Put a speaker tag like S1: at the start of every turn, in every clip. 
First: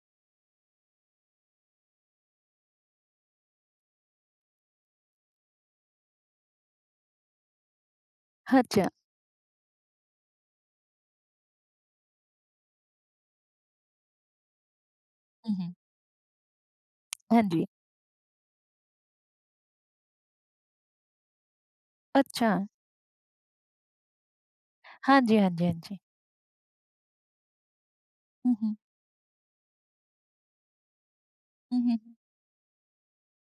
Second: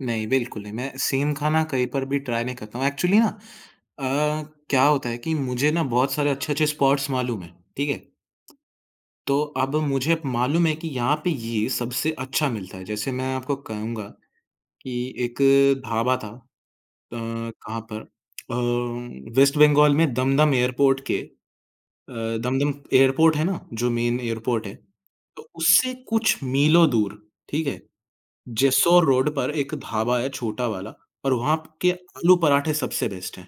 S1: नहीं, बिल्कुल नहीं, मैं सेम खाना कहीं पर भी ट्राई नहीं करता हूँ, एक्चुअली ना अ, क्या होता है कि मुझे ना बहुत सारे अच्छे-अच्छे स्पॉट्स मालूम हैं। ठीक है?
S2: हाँ, च्छा
S1: तो अब मुझे मालूम है कि यहाँ पे ये सबसे अच्छा मिलता है, जैसे मैं आपको कहूँगा, कि 1
S2: हुँ, हुँ।
S1: ढाबा था अ,
S2: हाँ जी।
S1: कहाँ पर? अ, वेस्ट बंगाल में दमदम एयरपोर्ट के अ,
S2: अच्छा।
S1: दमदम एयरपोर्ट है ना? जो मेन एयरपोर्ट है,
S2: हाँ जी,
S1: तो
S2: हाँ जी, हाँ
S1: उससे
S2: जी।
S1: कुछ मीलों दूर, ठीक है?
S2: हुँ, हुँ।
S1: जेसौर रोड पर 1 ढाबा है, छोटा वाला और वहाँ प
S2: हुँ,
S1: के
S2: हुँ।
S1: आलू पराठे सबसे बेस्ट हैं।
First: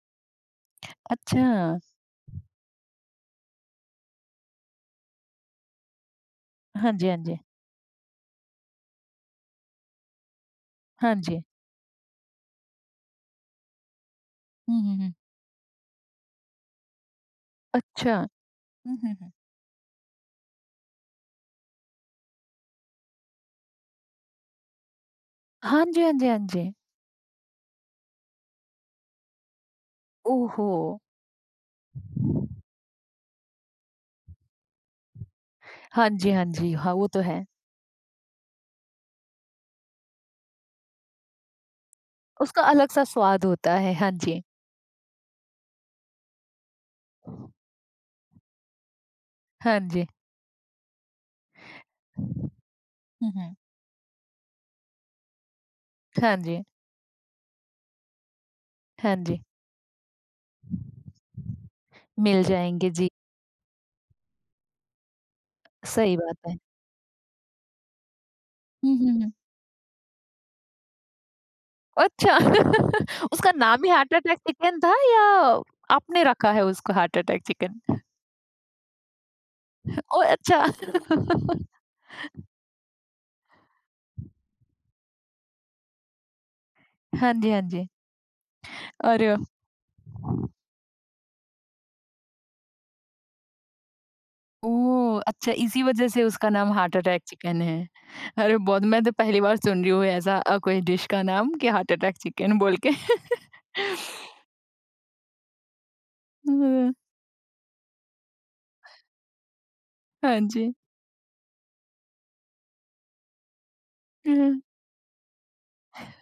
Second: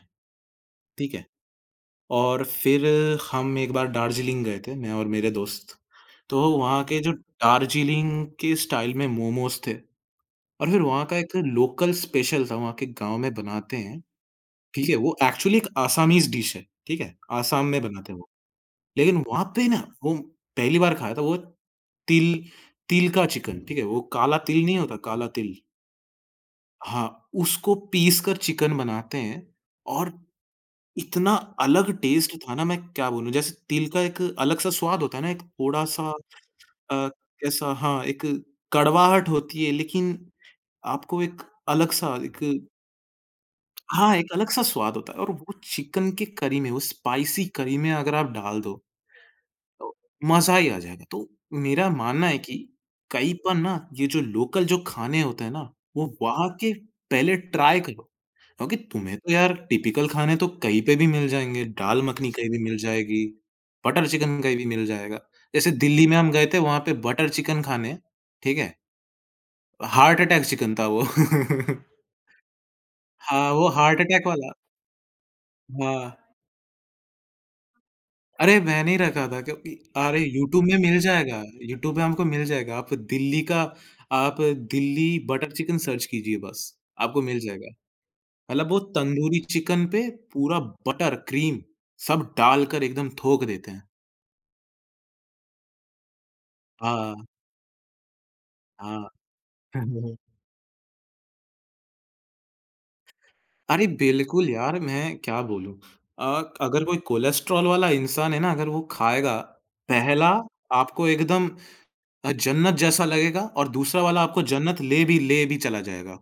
S1: ठीक है?
S2: अच्छा।
S1: और फिर हम 1 बार दार्जिलिंग गए थे, मैं और मेरे दोस्त, तो वहाँ
S2: हाँ
S1: के
S2: जी,
S1: जो
S2: हाँ जी।
S1: दार्जिलिंग के स्टाइल में मोमोज़ थे। और फिर वहाँ
S2: हाँ
S1: का एक
S2: जी।
S1: लोकल स्पेशल था, वहाँ के गाँव में बनाते हैं,
S2: हुँ,
S1: ठीक है?
S2: हुँ, हुँ।
S1: वो एक्चुअली एक असामीज़ डिश है, ठीक है? आसाम में बनाते
S2: अच्छा।
S1: हैं वो।
S2: हुँ, हुँ,
S1: लेकिन
S2: हुँ।
S1: वहाँ पे ना वो पहली बार खाया था, वो तिल तिल का चिकन, ठीक है? वो काला तिल नहीं होता, काला तिल?
S2: हाँ जी, हाँ जी, हाँ जी।
S1: हाँ, उसको पीस कर चिकन बनाते हैं और,
S2: ओह हो!
S1: इतना अलग टेस्ट था ना, मैं क्या बोलूँ? जैसे तिल का एक अलग-सा स्वाद होता है ना, एक
S2: हाँ
S1: थोड़ा-सा
S2: जी, हाँ जी। हाँ, वो
S1: अ,
S2: तो है।
S1: कैसा? हाँ, एक कड़वाहट होती है लेकिन आपको एक अलग-सा
S2: उसका
S1: एक
S2: अलग-सा स्वाद होता है। हाँ
S1: हाँ, एक
S2: जी।
S1: अलग-सा स्वाद होता है और वो चिकन की करी में, वो स्पाइसी करी में अगर आप डाल दो,
S2: हाँ
S1: तो
S2: जी।
S1: मज़ा ही आ जाएगा। तो मेरा मानना है
S2: हुँ,
S1: कि कहीं पर
S2: हुँ।
S1: ना ये जो लोकल जो खाने होते हैं ना, वो
S2: हाँ
S1: वहाँ
S2: जी।
S1: के पहले ट्राई करो। क्योंकि
S2: हाँ
S1: तुम्हें तो
S2: जी।
S1: यार टिपिकल खाने तो कहीं पे भी मिल जाएँगे, दाल मखनी
S2: मिल
S1: कहीं भी मिल
S2: जाएँगे, जी।
S1: जाएगी, बटर चिकन कहीं भी मिल जाएगा। जैसे दिल्ली में
S2: सही
S1: हम
S2: बात
S1: गए
S2: है।
S1: थे वहाँ पे बटर चिकन खाने, ठीक है?
S2: हुँ, हुँ, हुँ।
S1: हार्ट अटैक चिकन था वो।
S2: अच्छा। उसका
S1: हाँ, वो
S2: नाम ही
S1: हार्ट
S2: हार्ट
S1: अटैक
S2: अटैक
S1: वाला।
S2: चिकन था या
S1: हाँ।
S2: आपने रखा है उसको हार्ट अटैक चिकन?
S1: अरे, मैं नहीं रखा था क्योंकि अरे
S2: ओह
S1: यूट्यूब
S2: अच्छा!
S1: में मिल जाएगा, यूट्यूब में हमको मिल जाएगा। आप दिल्ली का, आप दिल्ली बटर चिकन सर्च कीजिए बस, आपको
S2: हाँ
S1: मिल
S2: जी, हाँ
S1: जाएगा।
S2: जी।
S1: मतलब वो
S2: अरे!
S1: तंदूरी चिकन पे
S2: अ
S1: पूरा बटर, क्रीम सब डालकर एकदम थोक देते हैं।
S2: ओह! अच्छा, इसी वजह से उसका नाम हार्ट अटैक
S1: हाँ।
S2: चिकन है। अरे, बहुत मैं
S1: हाँ।
S2: तो पहली बार सुन रही हूँ ऐसा अ, कोई डिश का नाम कि हार्ट अटैक चिकन बोल के।
S1: अरे, बिल्कुल यार मैं क्या बोलूँ? अ, क अगर
S2: हुँ।
S1: कोई कोलेस्ट्रोल वाला इंसान है ना अगर वो खाएगा, पहला
S2: हाँ जी।
S1: आपको एकदम अ, जन्नत जैसा लगेगा और दूसरा वाला आपको
S2: हुँ।
S1: जन्नत ले भी ले भी चला जाएगा।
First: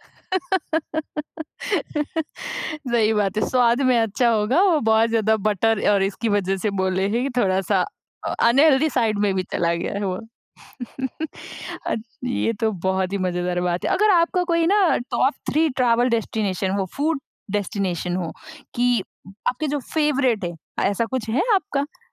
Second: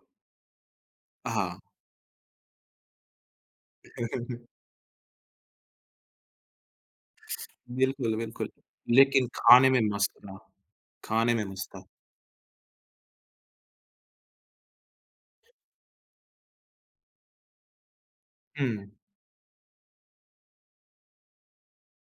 S1: हाँ।
S2: सही बात है, स्वाद में अच्छा होगा वो बहुत ज़्यादा बटर और इसकी वज़ह से बोले हैं, कि थोड़ा-सा
S1: बिल्कुल,
S2: अ,
S1: बिल्कुल।
S2: अनहेल्दी साइड
S1: लेकिन
S2: में भी
S1: खाने
S2: चला
S1: में
S2: गया है
S1: मस्त
S2: वो।
S1: था खाने में मस्त था।
S2: अ, ये तो बहुत ही मज़ेदार बात है। अगर आपका कोई ना टॉप 3 ट्रैवल डेस्टिनेशन हो, फूड डेस्टिनेशन हो,
S1: हुँ।
S2: कि आपके जो फेवरेट है ऐसा कुछ है आपका?